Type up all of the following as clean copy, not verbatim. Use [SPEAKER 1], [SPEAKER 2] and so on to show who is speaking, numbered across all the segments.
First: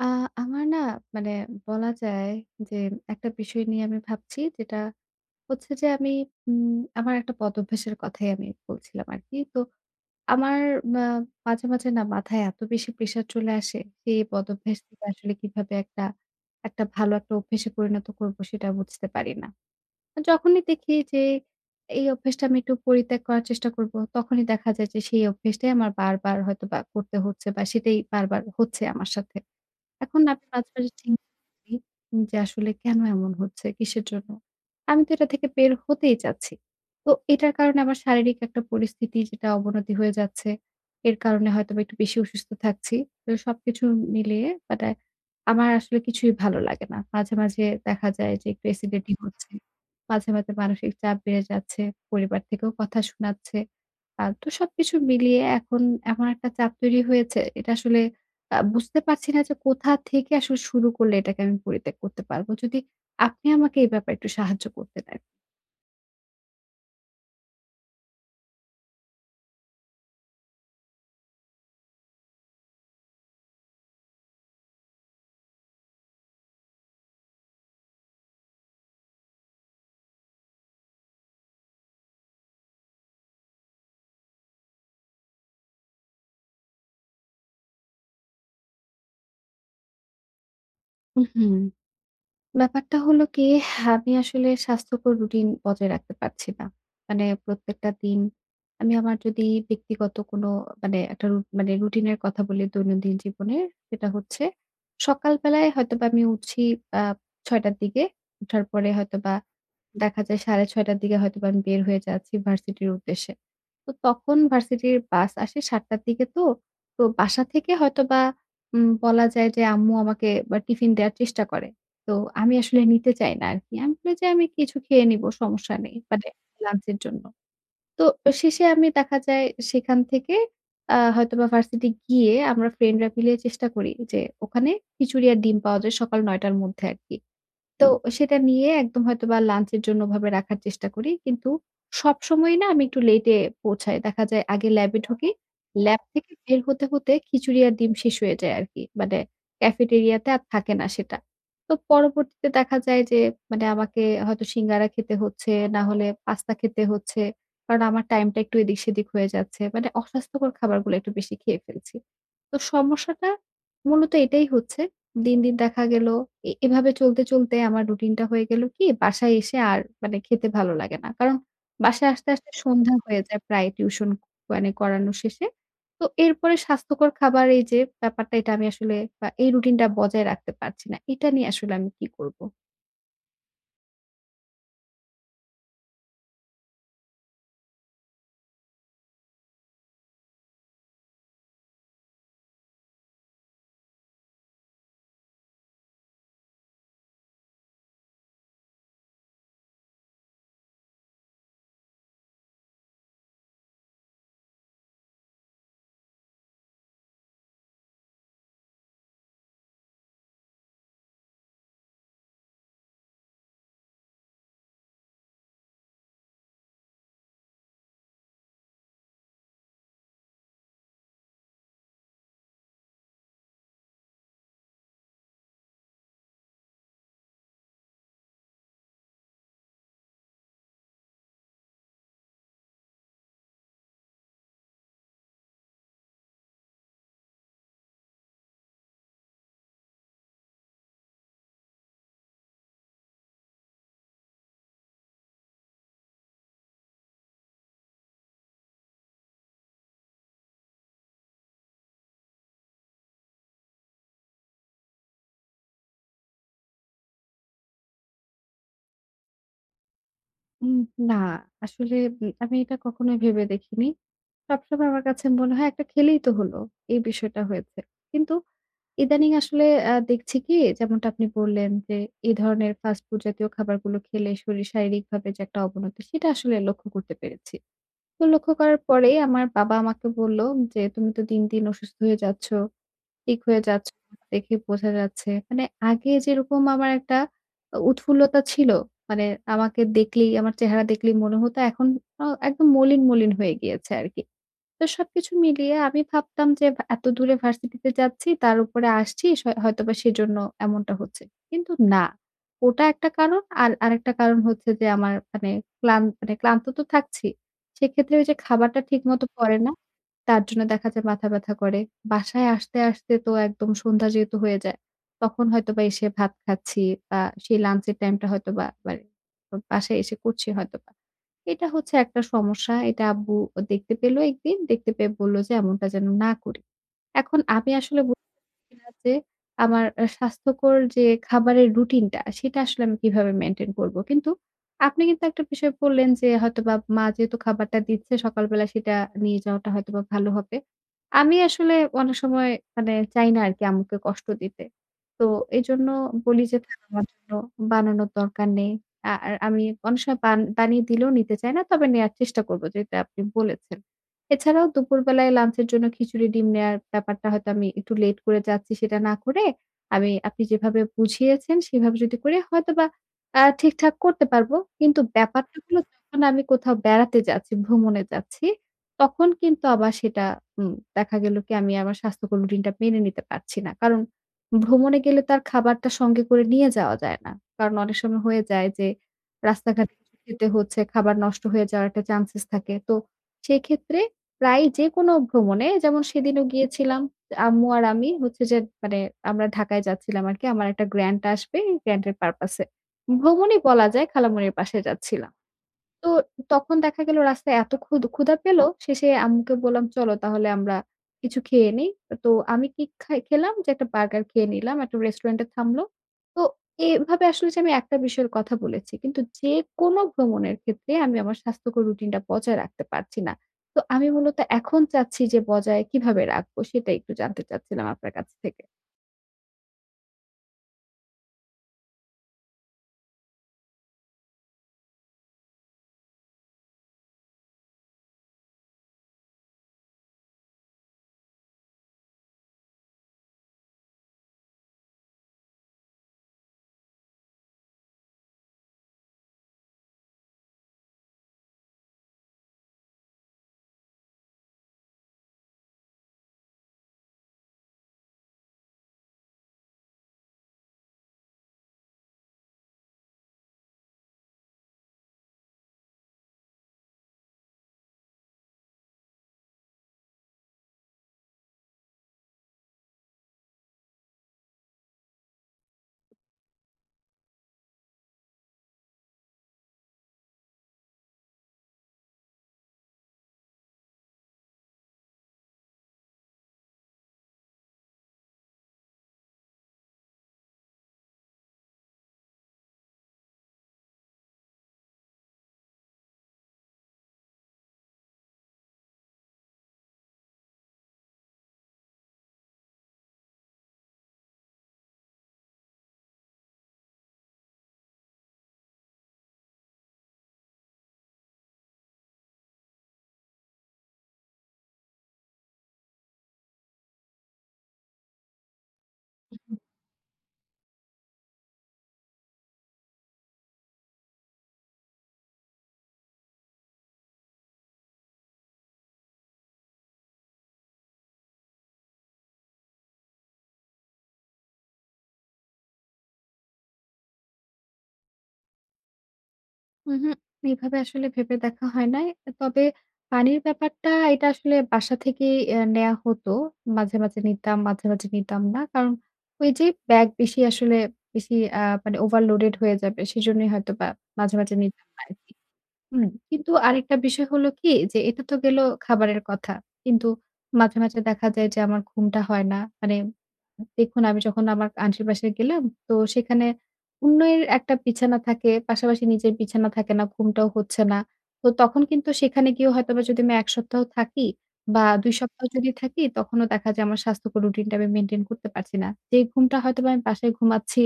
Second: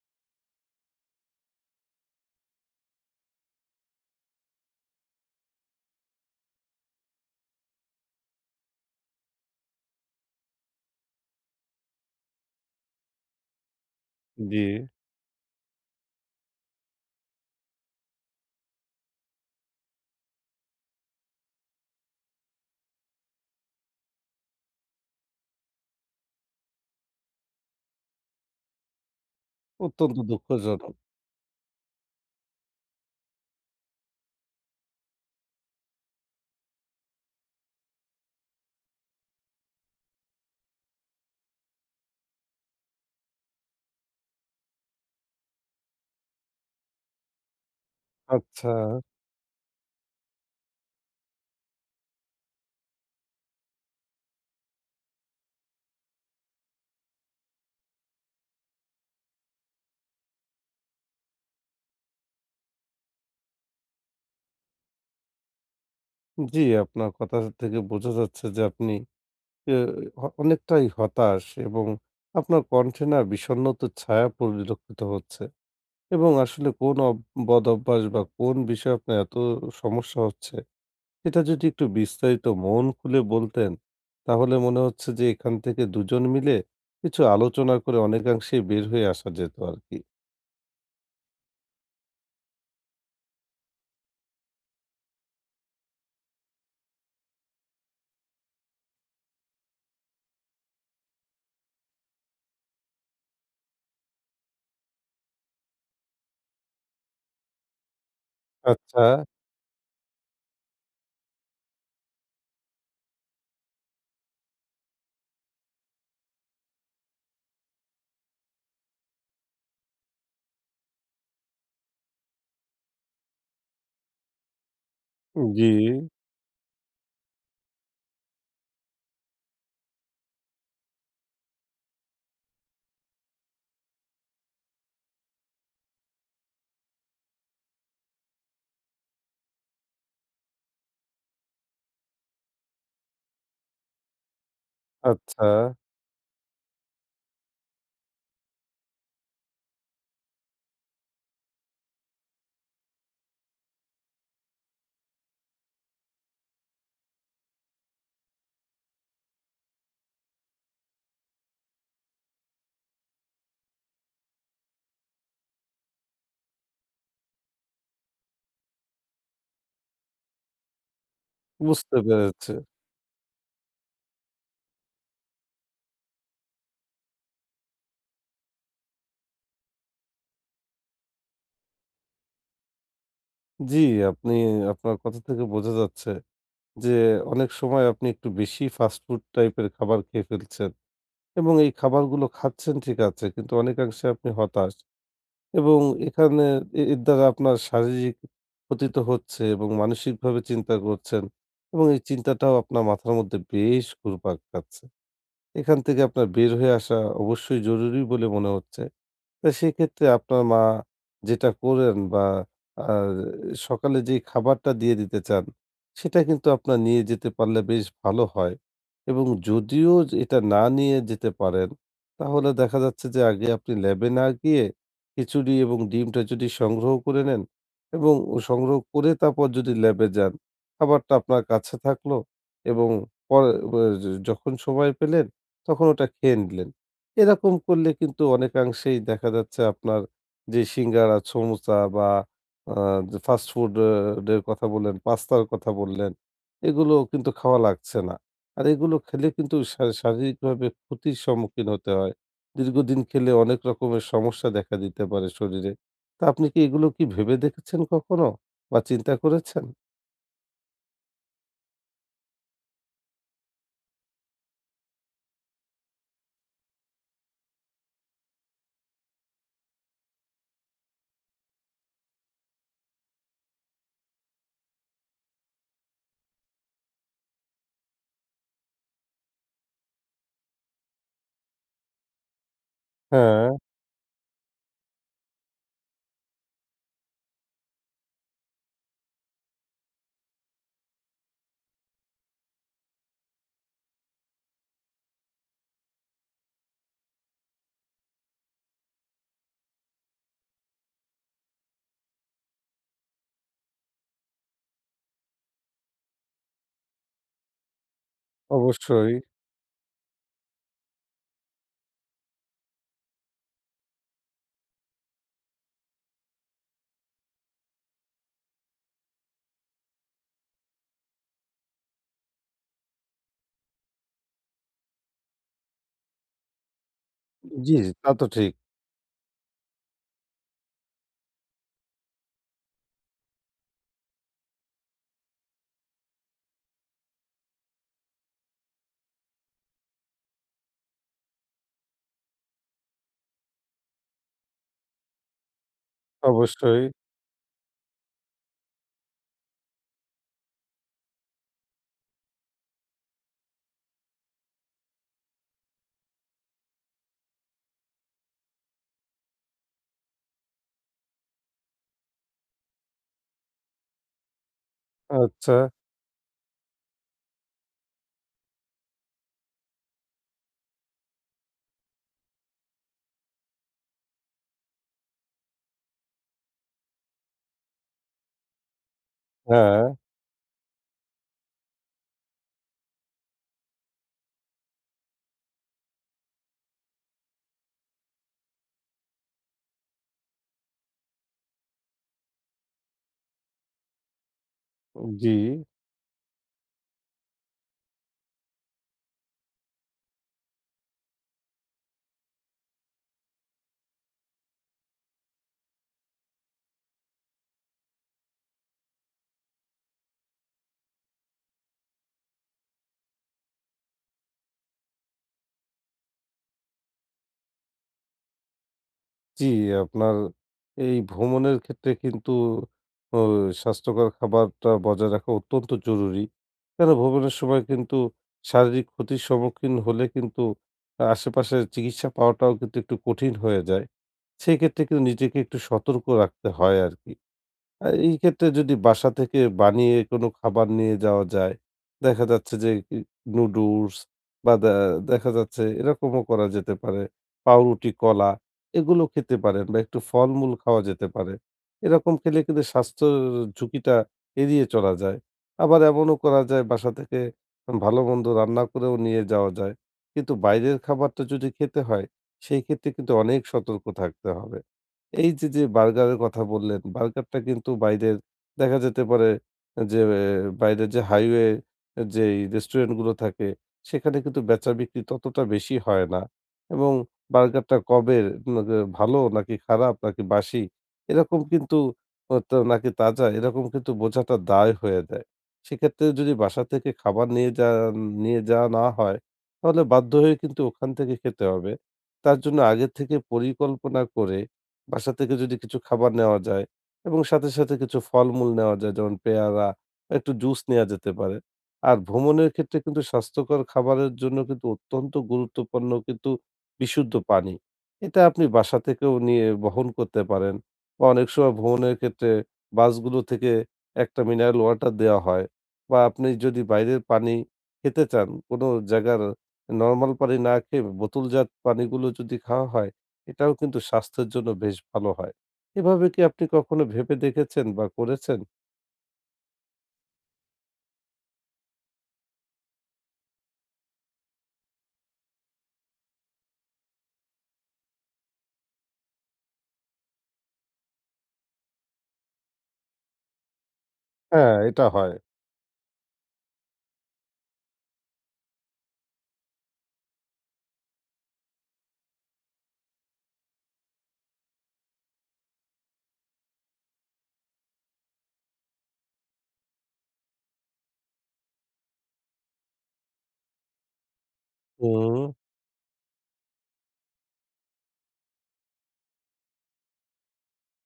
[SPEAKER 1] আ আমার না মানে বলা যায় যে একটা বিষয় নিয়ে আমি ভাবছি যেটা হচ্ছে যে আমি আমার একটা বদভ্যাসের কথাই আমি বলছিলাম আরকি। তো আমার মা মাঝে, মাঝে না মাথায় এত বেশি প্রেশার চলে আসে সেই
[SPEAKER 2] জি,
[SPEAKER 1] বদভ্যাস থেকে আসলে কিভাবে একটা ভালো একটা অভ্যাসে পরিণত করব সেটা বুঝতে পারি না। যখনই দেখি যে এই অভ্যাসটা আমি একটু পরিত্যাগ করার চেষ্টা করব তখনই দেখা যায় যে সেই অভ্যাসটাই আমার বারবার হয়তোবা করতে হচ্ছে বা সেটাই বারবার হচ্ছে আমার সাথে।
[SPEAKER 2] অত্যন্ত
[SPEAKER 1] এখন আমি মাঝে,
[SPEAKER 2] দুঃখজনক।
[SPEAKER 1] মাঝে চিন্তা করি যে আসলে কেন এমন হচ্ছে? কিসের জন্য? আমি তো এটা থেকে বের হতেই চাচ্ছি। তো এটার কারণে আমার শারীরিক একটা পরিস্থিতি যেটা অবনতি হয়ে যাচ্ছে। এর কারণে হয়তোবা একটু বেশি অসুস্থ থাকছি। তো সবকিছু মিলিয়ে বাট আমার আসলে কিছুই ভালো লাগে না। মাঝে, মাঝে দেখা যায় যে একটু
[SPEAKER 2] আচ্ছা,
[SPEAKER 1] অ্যাসিডিটি হচ্ছে। মাঝে, মাঝে মানসিক চাপ বেড়ে যাচ্ছে। পরিবার থেকেও কথা শোনাচ্ছে। তো সবকিছু মিলিয়ে এখন এমন একটা চাপ তৈরি হয়েছে এটা আসলে বুঝতে পারছি না যে কোথা থেকে আসলে শুরু করলে এটাকে আমি পরিত্যাগ করতে পারবো। যদি আপনি আমাকে এই ব্যাপারে একটু সাহায্য করতে দেন।
[SPEAKER 2] জি, আপনার কথা থেকে বোঝা যাচ্ছে যে আপনি এ অ অনেকটাই হতাশ এবং আপনার কণ্ঠে না বিষণ্ণতার ছায়া পরিলক্ষিত হচ্ছে এবং আসলে কোন বদ অভ্যাস বা কোন বিষয়ে আপনার এত সমস্যা হচ্ছে, সেটা যদি একটু বিস্তারিত মন খুলে বলতেন, তাহলে মনে হচ্ছে যে এখান থেকে দুজন মিলে কিছু আলোচনা করে অনেকাংশেই বের হয়ে আসা যেত আরকি।
[SPEAKER 1] উহুম। ব্যাপারটা হলো কি আমি আসলে স্বাস্থ্যকর রুটিন বজায় রাখতে পারছি না। মানে প্রত্যেকটা দিন আমি আমার যদি ব্যক্তিগত কোনো মানে একটা মানে রুটিনের কথা বলি দৈনন্দিন জীবনের সেটা হচ্ছে সকাল বেলায় হয়তোবা আমি উঠছি আ ৬ঃ০০ টার দিকে। উঠার পরে
[SPEAKER 2] আচ্ছা,
[SPEAKER 1] হয়তোবা দেখা যায় ৬:৩০ র দিকে হয়তোবা আমি বের হয়ে যাচ্ছি ভার্সিটির উদ্দেশ্যে। তো তখন ভার্সিটির বাস আসে ৭:০০ র দিকে তো। তো বাসা থেকে হয়তোবা বলা যায় যে আম্মু আমাকে বা টিফিন দেয়ার চেষ্টা করে। তো আমি আসলে নিতে চাই না আরকি। আমি বলি যে, "আমি কিছু খেয়ে নিবো
[SPEAKER 2] জি,
[SPEAKER 1] সমস্যা নেই।" মানে লাঞ্চ এর জন্য। তো শেষে আমি দেখা যায় সেখান থেকে হয়তোবা ভার্সিটি গিয়ে আমরা ফ্রেন্ডরা মিলে চেষ্টা করি যে ওখানে খিচুড়ি আর ডিম পাওয়া যায় সকাল ৯:০০ র মধ্যে আরকি। তো সেটা নিয়ে একদম হয়তোবা লাঞ্চের জন্য ওভাবে রাখার চেষ্টা করি। কিন্তু সবসময়ই না আমি একটু লেটে পৌঁছাই। দেখা যায় আগে ল্যাবে ঢুকি।
[SPEAKER 2] আচ্ছা,
[SPEAKER 1] ল্যাব থেকে বের হতে, হতে খিচুড়ি আর ডিম শেষ হয়ে যায় আরকি। মানে ক্যাফেটেরিয়াতে আর থাকে না সেটা। তো পরবর্তীতে দেখা যায় যে মানে আমাকে হয়তো সিঙ্গারা খেতে হচ্ছে, না হলে পাস্তা খেতে হচ্ছে। কারণ আমার টাইমটা একটু এদিক-সেদিক হয়ে যাচ্ছে। মানে অস্বাস্থ্যকর খাবারগুলো একটু বেশি খেয়ে ফেলছি। তো সমস্যাটা মূলত এটাই হচ্ছে। দিন, দিন দেখা গেল এভাবে চলতে, চলতে আমার রুটিনটা হয়ে গেল কি বাসায় এসে আর মানে খেতে ভালো লাগে না। কারণ
[SPEAKER 2] বুঝতে
[SPEAKER 1] বাসায় আসতে, আসতে
[SPEAKER 2] পেরেছি।
[SPEAKER 1] সন্ধ্যা হয়ে যায় প্রায় টিউশন মানে করানো শেষে। তো এরপরে স্বাস্থ্যকর খাবার এই যে ব্যাপারটা এটা আমি আসলে বা এই রুটিনটা বজায় রাখতে পারছি না। এটা নিয়ে আসলে আমি কি করব?
[SPEAKER 2] জি, আপনি আপনার কথা থেকে বোঝা যাচ্ছে যে অনেক সময় আপনি একটু বেশি ফাস্ট ফুড টাইপের খাবার খেয়ে ফেলছেন এবং এই খাবারগুলো খাচ্ছেন ঠিক আছে, কিন্তু অনেকাংশে আপনি হতাশ এবং এখানে এর দ্বারা আপনার শারীরিক ক্ষতি তো হচ্ছে এবং মানসিকভাবে চিন্তা করছেন এবং এই চিন্তাটাও আপনার মাথার মধ্যে বেশ ঘুরপাক খাচ্ছে। এখান থেকে আপনার বের হয়ে আসা অবশ্যই জরুরি বলে মনে হচ্ছে। তো সেক্ষেত্রে আপনার মা যেটা করেন বা আ সকালে যে খাবারটা দিয়ে দিতে চান, সেটা কিন্তু আপনার নিয়ে যেতে পারলে বেশ ভালো হয় এবং যদিও যে এটা না নিয়ে যেতে পারেন, তাহলে দেখা যাচ্ছে যে আগে আপনি ল্যাবে না গিয়ে খিচুড়ি এবং ডিমটা যদি সংগ্রহ করে নেন এবং ও সংগ্রহ করে তারপর যদি ল্যাবে যান, খাবারটা আপনার কাছে থাকলো এবং পরে যখন সময় পেলেন, তখন ওটা খেয়ে নিলেন। এরকম করলে কিন্তু অনেকাংশেই দেখা যাচ্ছে আপনার যে সিঙ্গারা, সমোসা বা আ যে ফাস্ট ফুড এর কথা বললেন, পাস্তার কথা বললেন, এগুলো কিন্তু খাওয়া লাগছে না। আর এগুলো খেলে কিন্তু শারীরিকভাবে ক্ষতির সম্মুখীন হতে হয়। দীর্ঘদিন খেলে অনেক রকমের সমস্যা দেখা দিতে পারে শরীরে। তা আপনি কি এগুলো কি ভেবে দেখেছেন কখনো বা চিন্তা করেছেন?
[SPEAKER 1] উম না আসলে আমি এটা কখনোই ভেবে দেখিনি। সবসময় আমার কাছে মনে হয় একটা খেলেই তো হলো। এই বিষয়টা হয়েছে। কিন্তু ইদানিং আসলে দেখছি কি যেমনটা আপনি বললেন যে, এই ধরনের ফাস্ট ফুড জাতীয় খাবারগুলো খেলে শরীর শারীরিকভাবে যে একটা অবনতি সেটা আসলে লক্ষ্য করতে পেরেছি। তো লক্ষ্য করার পরে আমার বাবা আমাকে বলল যে, "তুমি তো দিন, দিন অসুস্থ হয়ে যাচ্ছ। ঠিক
[SPEAKER 2] হ্যাঁ,
[SPEAKER 1] হয়ে যাচ্ছ দেখে বোঝা যাচ্ছে। মানে আগে যেরকম আমার একটা উৎফুল্লতা ছিল। মানে আমাকে দেখলেই আমার চেহারা দেখলেই মনে হতো এখন একদম মলিন, মলিন হয়ে গিয়েছে আরকি। তো সবকিছু মিলিয়ে আমি ভাবতাম যে এত দূরে ভার্সিটিতে যাচ্ছি তার উপরে আসছি হয়তোবা সেজন্য এমনটা হচ্ছে। কিন্তু না। ওটা একটা কারণ আর আরেকটা কারণ হচ্ছে যে আমার মানে মানে ক্লান্ত তো থাকছি। সেক্ষেত্রে ওই যে খাবারটা
[SPEAKER 2] অবশ্যই।
[SPEAKER 1] ঠিকমতো পড়ে না। তার জন্য দেখা যায় মাথা ব্যথা করে। বাসায় আসতে, আসতে তো একদম সন্ধ্যা যেহেতু হয়ে যায়, তখন হয়তোবা এসে ভাত খাচ্ছি বা সেই লাঞ্চের টাইমটা হয়তোবা মানে বাসায় এসে করছি হয়তোবা। এটা হচ্ছে একটা সমস্যা। এটা আব্বু দেখতে পেল একদিন। দেখতে পেয়ে বলল যে এমনটা যেন না করি। এখন আমি
[SPEAKER 2] জি, জি,
[SPEAKER 1] আসলে
[SPEAKER 2] তা তো
[SPEAKER 1] বুঝতে
[SPEAKER 2] ঠিক।
[SPEAKER 1] পারছি না যে আমার স্বাস্থ্যকর যে খাবারের রুটিনটা সেটা আসলে আমি কিভাবে মেইনটেইন করব? কিন্তু আপনি কিন্তু একটা বিষয় বললেন যে হয়তোবা মা যেহেতু খাবারটা দিচ্ছে সকালবেলা সেটা নিয়ে যাওয়াটা হয়তোবা ভালো হবে। আমি আসলে অনেক সময় মানে চাই না আরকি আম্মুকে কষ্ট দিতে। তো এজন্য বলি যে, "থাক
[SPEAKER 2] অবশ্যই।
[SPEAKER 1] আমার জন্য বানানোর দরকার নেই।" আর আমি অনেক সময় বানিয়ে দিলেও নিতে চাই না। তবে নেয়ার চেষ্টা করব যেটা আপনি বলেছেন। এছাড়াও দুপুরবেলায় লাঞ্চের জন্য খিচুড়ি ডিম নেয়ার ব্যাপারটা হয়তো আমি একটু লেট করে যাচ্ছি সেটা না করে আমি আপনি যেভাবে বুঝিয়েছেন সেভাবে যদি করি হয়তোবা ঠিকঠাক করতে পারবো। কিন্তু
[SPEAKER 2] আচ্ছা,
[SPEAKER 1] ব্যাপারটা হলো যখন আমি কোথাও বেড়াতে যাচ্ছি, ভ্রমণে যাচ্ছি, তখন কিন্তু আবার সেটা দেখা গেল কি আমি আমার স্বাস্থ্যকর রুটিনটা মেনে নিতে পারছি না। কারণ ভ্রমণে গেলে তো আর খাবারটা সঙ্গে করে নিয়ে যাওয়া যায় না। কারণ অনেক সময় হয়ে যায় যে
[SPEAKER 2] হ্যাঁ,
[SPEAKER 1] রাস্তাঘাটে কিছু খেতে হচ্ছে, খাবার নষ্ট হয়ে যাওয়ার একটা চান্সেস থাকে। তো সেক্ষেত্রে প্রায় যেকোনো ভ্রমণে যেমন সেদিনও গিয়েছিলাম, আম্মু আর আমি হচ্ছে যে মানে আমরা ঢাকায় যাচ্ছিলাম আরকি। আমার একটা গ্র্যান্ড আসবে, গ্র্যান্ড এর পারপাস এ। ভ্রমণই বলা যায় খালামণির বাসায় যাচ্ছিলাম।
[SPEAKER 2] জি।
[SPEAKER 1] তো তখন দেখা গেল রাস্তায় এত ক্ষুধা পেল, শেষে আম্মুকে বললাম, "চলো তাহলে আমরা কিছু খেয়ে নেই।" তো আমি কি খাই খেলাম যে একটা বার্গার খেয়ে নিলাম। একটা রেস্টুরেন্টে থামলো। তো এভাবে আসলে যে আমি একটা বিষয়ের কথা বলেছি। কিন্তু যেকোনো ভ্রমণের ক্ষেত্রে আমি আমার স্বাস্থ্যকর রুটিনটা বজায় রাখতে পারছি না। তো আমি মূলত এখন চাচ্ছি যে বজায় কিভাবে রাখবো সেটা একটু জানতে চাচ্ছিলাম আপনার কাছ থেকে।
[SPEAKER 2] জি, আপনার এই ভ্রমণের ক্ষেত্রে কিন্তু ও স্বাস্থ্যকর খাবারটা বজায় রাখা অত্যন্ত জরুরি। কেন ভ্রমণের সময় কিন্তু শারীরিক ক্ষতির সম্মুখীন হলে কিন্তু আশেপাশে চিকিৎসা পাওয়াটাও কিন্তু একটু কঠিন হয়ে যায়। সেই ক্ষেত্রে কিন্তু নিজেকে একটু সতর্ক রাখতে হয় আরকি। এই ক্ষেত্রে যদি বাসা থেকে বানিয়ে কোনো খাবার নিয়ে যাওয়া যায়, দেখা যাচ্ছে যে ই নুডলস বা দেখা যাচ্ছে এরকমও করা যেতে পারে। পাউরুটি, কলা এগুলো খেতে পারেন বা একটু ফলমূল খাওয়া যেতে পারে। এরকম খেলে কিন্তু স্বাস্থ্যর ঝুঁকিটা এড়িয়ে চলা যায়। আবার এমনও করা যায় বাসা থেকে ভালো-মন্দ রান্না করেও নিয়ে যাওয়া যায়। কিন্তু বাইরের খাবারটা যদি খেতে হয়, সেই ক্ষেত্রে কিন্তু অনেক সতর্ক থাকতে হবে। এই যে, যে বার্গারের কথা বললেন, বার্গারটা কিন্তু বাইরের দেখা যেতে পারে যে আহ, বাইরের যে হাইওয়ে যেই রেস্টুরেন্টগুলো থাকে সেখানে কিন্তু বেচা বিক্রি ততটা বেশি হয় না এবং বার্গারটা কবে ন গে ভালো নাকি খারাপ নাকি বাসি এরকম কিন্তু তো নাকি তাজা এরকম কিন্তু বোঝাটা দায় হয়ে যায়। সেক্ষেত্রে যদি বাসা থেকে খাবার নিয়ে যান নিয়ে যাওয়া না হয় তাহলে বাধ্য হয়ে কিন্তু ওখান থেকে খেতে হবে। তার জন্য আগে থেকে পরিকল্পনা করে বাসা থেকে যদি কিছু খাবার নেওয়া যায় এবং সাথে, সাথে কিছু ফলমূল নেওয়া যায় যেমন পেয়ারা, একটু জুস নেয়া যেতে পারে। আর ভ্রমণের ক্ষেত্রে কিন্তু স্বাস্থ্যকর খাবারের জন্য কিন্তু অত্যন্ত গুরুত্বপূর্ণ কিন্তু বিশুদ্ধ পানি। এটা আপনি বাসা থেকেও নিয়ে বহন করতে পারেন বা অনেক সময় ভ্রমণের ক্ষেত্রে বাসগুলো থেকে একটা মিনারেল ওয়াটার দেওয়া হয় বা আপনি যদি বাইরের পানি খেতে চান, কোনো জায়গার নরমাল পানি না খেয়ে বোতলজাত পানিগুলো যদি খাওয়া হয় এটাও কিন্তু স্বাস্থ্যের জন্য বেশ ভালো হয়। এভাবে কি আপনি কখনো ভেবে দেখেছেন বা করেছেন?
[SPEAKER 1] উহু, এভাবে আসলে ভেবে দেখা হয় নাই। তবে পানির ব্যাপারটা এটা আসলে বাসা থেকেই নেয়া হতো। মাঝে, মাঝে নিতাম, মাঝে, মাঝে নিতাম না। কারণ ওই যে ব্যাগ বেশি আসলে বেশি মানে ওভারলোডেড হয়ে যাবে। সেজন্যই হয়তো বা মাঝে,
[SPEAKER 2] হ্যাঁ,
[SPEAKER 1] মাঝে
[SPEAKER 2] এটা
[SPEAKER 1] নিতাম না
[SPEAKER 2] হয়।
[SPEAKER 1] আরকি। হুম, কিন্তু আরেকটা বিষয় হলো কি যে এটা তো গেল খাবারের কথা। কিন্তু মাঝে, মাঝে দেখা যায় যে আমার ঘুমটা হয় না। মানে দেখুন আমি যখন আমার আন্টির বাসায় গেলাম তো সেখানে অন্যের একটা বিছানা থাকে, পাশাপাশি নিজের বিছানা থাকে না, ঘুমটাও হচ্ছে না। তো তখন কিন্তু সেখানে গিয়েও হয়তোবা যদি আমি ১ সপ্তাহ থাকি বা ২
[SPEAKER 2] হুম,
[SPEAKER 1] সপ্তাহ যদি থাকি তখনও দেখা যায় আমার স্বাস্থ্যকর রুটিনটা আমি মেইনটেইন করতে পারছি না। যেই ঘুমটা হয়তোবা আমি বাসায় ঘুমাচ্ছি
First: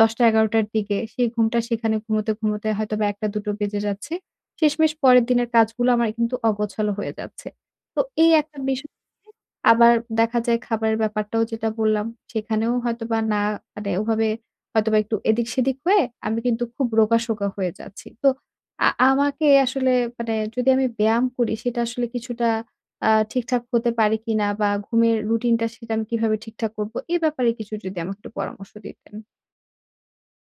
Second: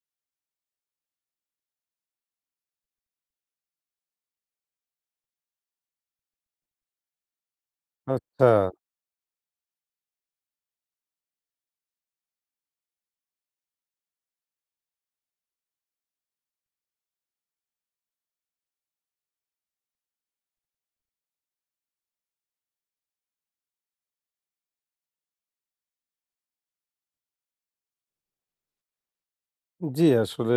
[SPEAKER 1] ১০টা ১১টার দিকে, সেই ঘুমটা সেখানে ঘুমোতে, ঘুমোতে হয়তোবা ১টা ২টো বেজে যাচ্ছে। শেষমেশ পরের দিনের কাজগুলো আমার কিন্তু অগোছালো হয়ে যাচ্ছে। তো এই
[SPEAKER 2] আচ্ছা।
[SPEAKER 1] একটা বিষয় নিয়ে আবার দেখা যায় খাবারের ব্যাপারটাও যেটা বললাম, সেখানেও হয়তোবা না মানে ওভাবে হয়তোবা একটু এদিক-সেদিক হয়ে আমি কিন্তু খুব রোগাশোকা হয়ে যাচ্ছি। তো আমাকে আসলে মানে যদি আমি ব্যায়াম করি সেটা আসলে কিছুটা ঠিকঠাক হতে পারি কিনা বা ঘুমের রুটিনটা সেটা আমি কিভাবে ঠিকঠাক করব? এ ব্যাপারে কিছু যদি আমাকে একটু পরামর্শ দিতেন।
[SPEAKER 2] জি, আসলে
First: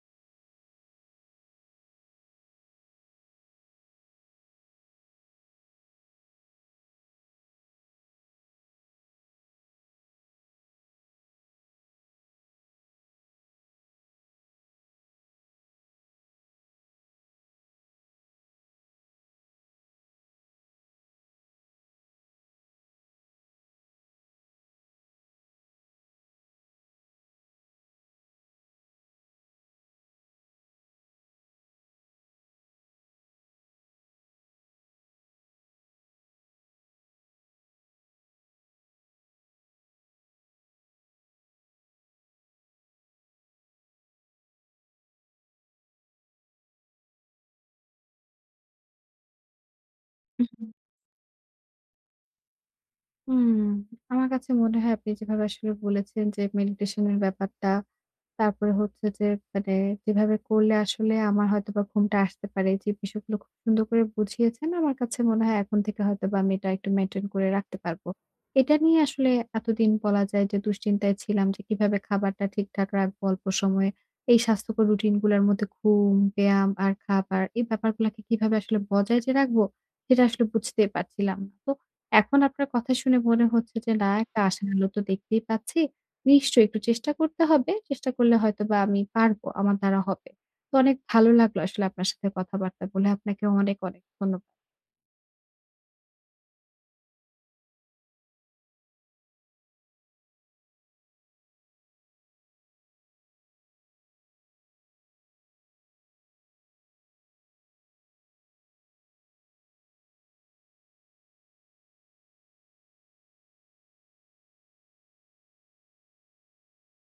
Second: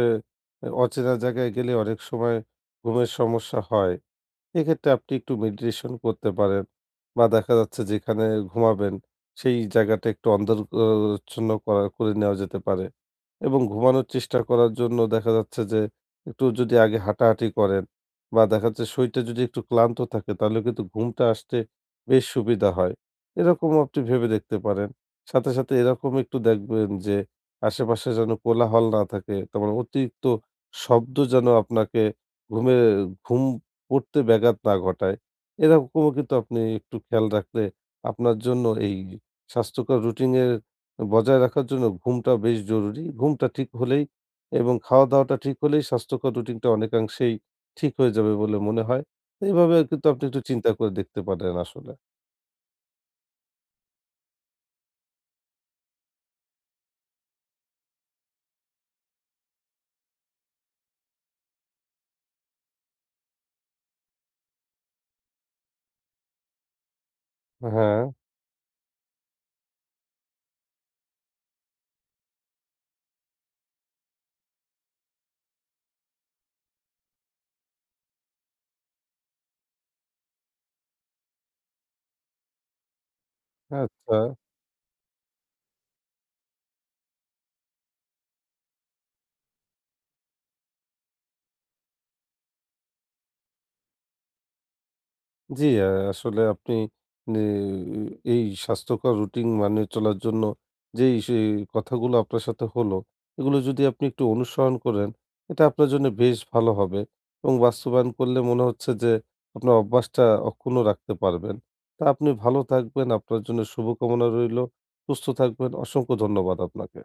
[SPEAKER 2] অচেনা জায়গায় গেলে অনেক সময় ঘুমের সমস্যা হয়। এক্ষেত্রে আপনি একটু মেডিটেশন করতে পারেন বা দেখা যাচ্ছে যেখানে ঘুমাবেন সেই জায়গাটা একটু অন্ধকারাচ্ছন্ন করা করে নেওয়া যেতে পারে। এবং ঘুমানোর চেষ্টা করার জন্য দেখা যাচ্ছে যে একটু যদি আগে হাঁটাহাঁটি করেন বা দেখা যাচ্ছে শরীরটা যদি একটু ক্লান্ত থাকে তাহলে কিন্তু ঘুমটা আসতে বেশ সুবিধা হয়। এরকমও আপনি ভেবে দেখতে পারেন। সাথে, সাথে এরকম একটু দেখবেন যে আশেপাশে যেন কোলাহল না থাকে। তারপর অতিরিক্ত শব্দ যেন আপনাকে ঘুমে ঘুম পড়তে ব্যাঘাত না ঘটায়। এরকমও কিন্তু আপনি একটু খেয়াল রাখলে আপনার জন্য এই স্বাস্থ্যকর রুটিনের বজায় রাখার জন্য ঘুমটা বেশ জরুরি। ঘুমটা ঠিক হলেই এবং খাওয়া-দাওয়াটা ঠিক হলেই স্বাস্থ্যকর রুটিনটা অনেকাংশেই ঠিক হয়ে যাবে বলে মনে হয়। এভাবে কিন্তু আপনি একটু চিন্তা করে দেখতে পারেন আসলে।
[SPEAKER 1] হুম, আমার কাছে মনে হয় আপনি যেভাবে আসলে বলেছেন যে মেডিটেশন এর ব্যাপারটা, তারপরে হচ্ছে যে মানে যেভাবে করলে আসলে আমার হয়তোবা ঘুমটা আসতে পারে, যে বিষয়গুলো খুব সুন্দর করে বুঝিয়েছেন। আমার কাছে মনে হয় এখন থেকে হয়তোবা আমি এটা একটু মেইনটেইন করে রাখতে
[SPEAKER 2] হ্যাঁ,
[SPEAKER 1] পারবো। এটা নিয়ে আসলে এতদিন বলা যায় যে দুশ্চিন্তায় ছিলাম যে কিভাবে খাবারটা ঠিকঠাক রাখবো অল্প সময়ে। এই স্বাস্থ্যকর রুটিন গুলার মধ্যে ঘুম, ব্যায়াম আর খাবার এই ব্যাপারগুলাকে কিভাবে আসলে বজায় যে রাখবো সেটা আসলে বুঝতেই পারছিলাম না। তো এখন আপনার কথা শুনে মনে হচ্ছে যে না
[SPEAKER 2] আচ্ছা।
[SPEAKER 1] একটা আশার আলো তো দেখতেই পাচ্ছি। নিশ্চয়ই একটু চেষ্টা করতে হবে। চেষ্টা করলে হয়তোবা আমি পারবো। আমার দ্বারা হবে। তো অনেক ভালো লাগলো আসলে আপনার সাথে কথাবার্তা বলে। আপনাকে অনেক, অনেক ধন্যবাদ।
[SPEAKER 2] জি, আসলে আপনি নি এই স্বাস্থ্যকর রুটিন মানে চলার জন্য যেই সে কথাগুলো আপনার সাথে হলো, এগুলো যদি আপনি একটু অনুসরণ করেন, এটা আপনার জন্য বেশ ভালো হবে এবং বাস্তবায়ন করলে মনে হচ্ছে যে আপনার অভ্যাসটা অক্ষুণ্ণ রাখতে পারবেন। তা আপনি ভালো থাকবেন। আপনার জন্য শুভকামনা রইলো। সুস্থ থাকবেন। অসংখ্য ধন্যবাদ আপনাকে।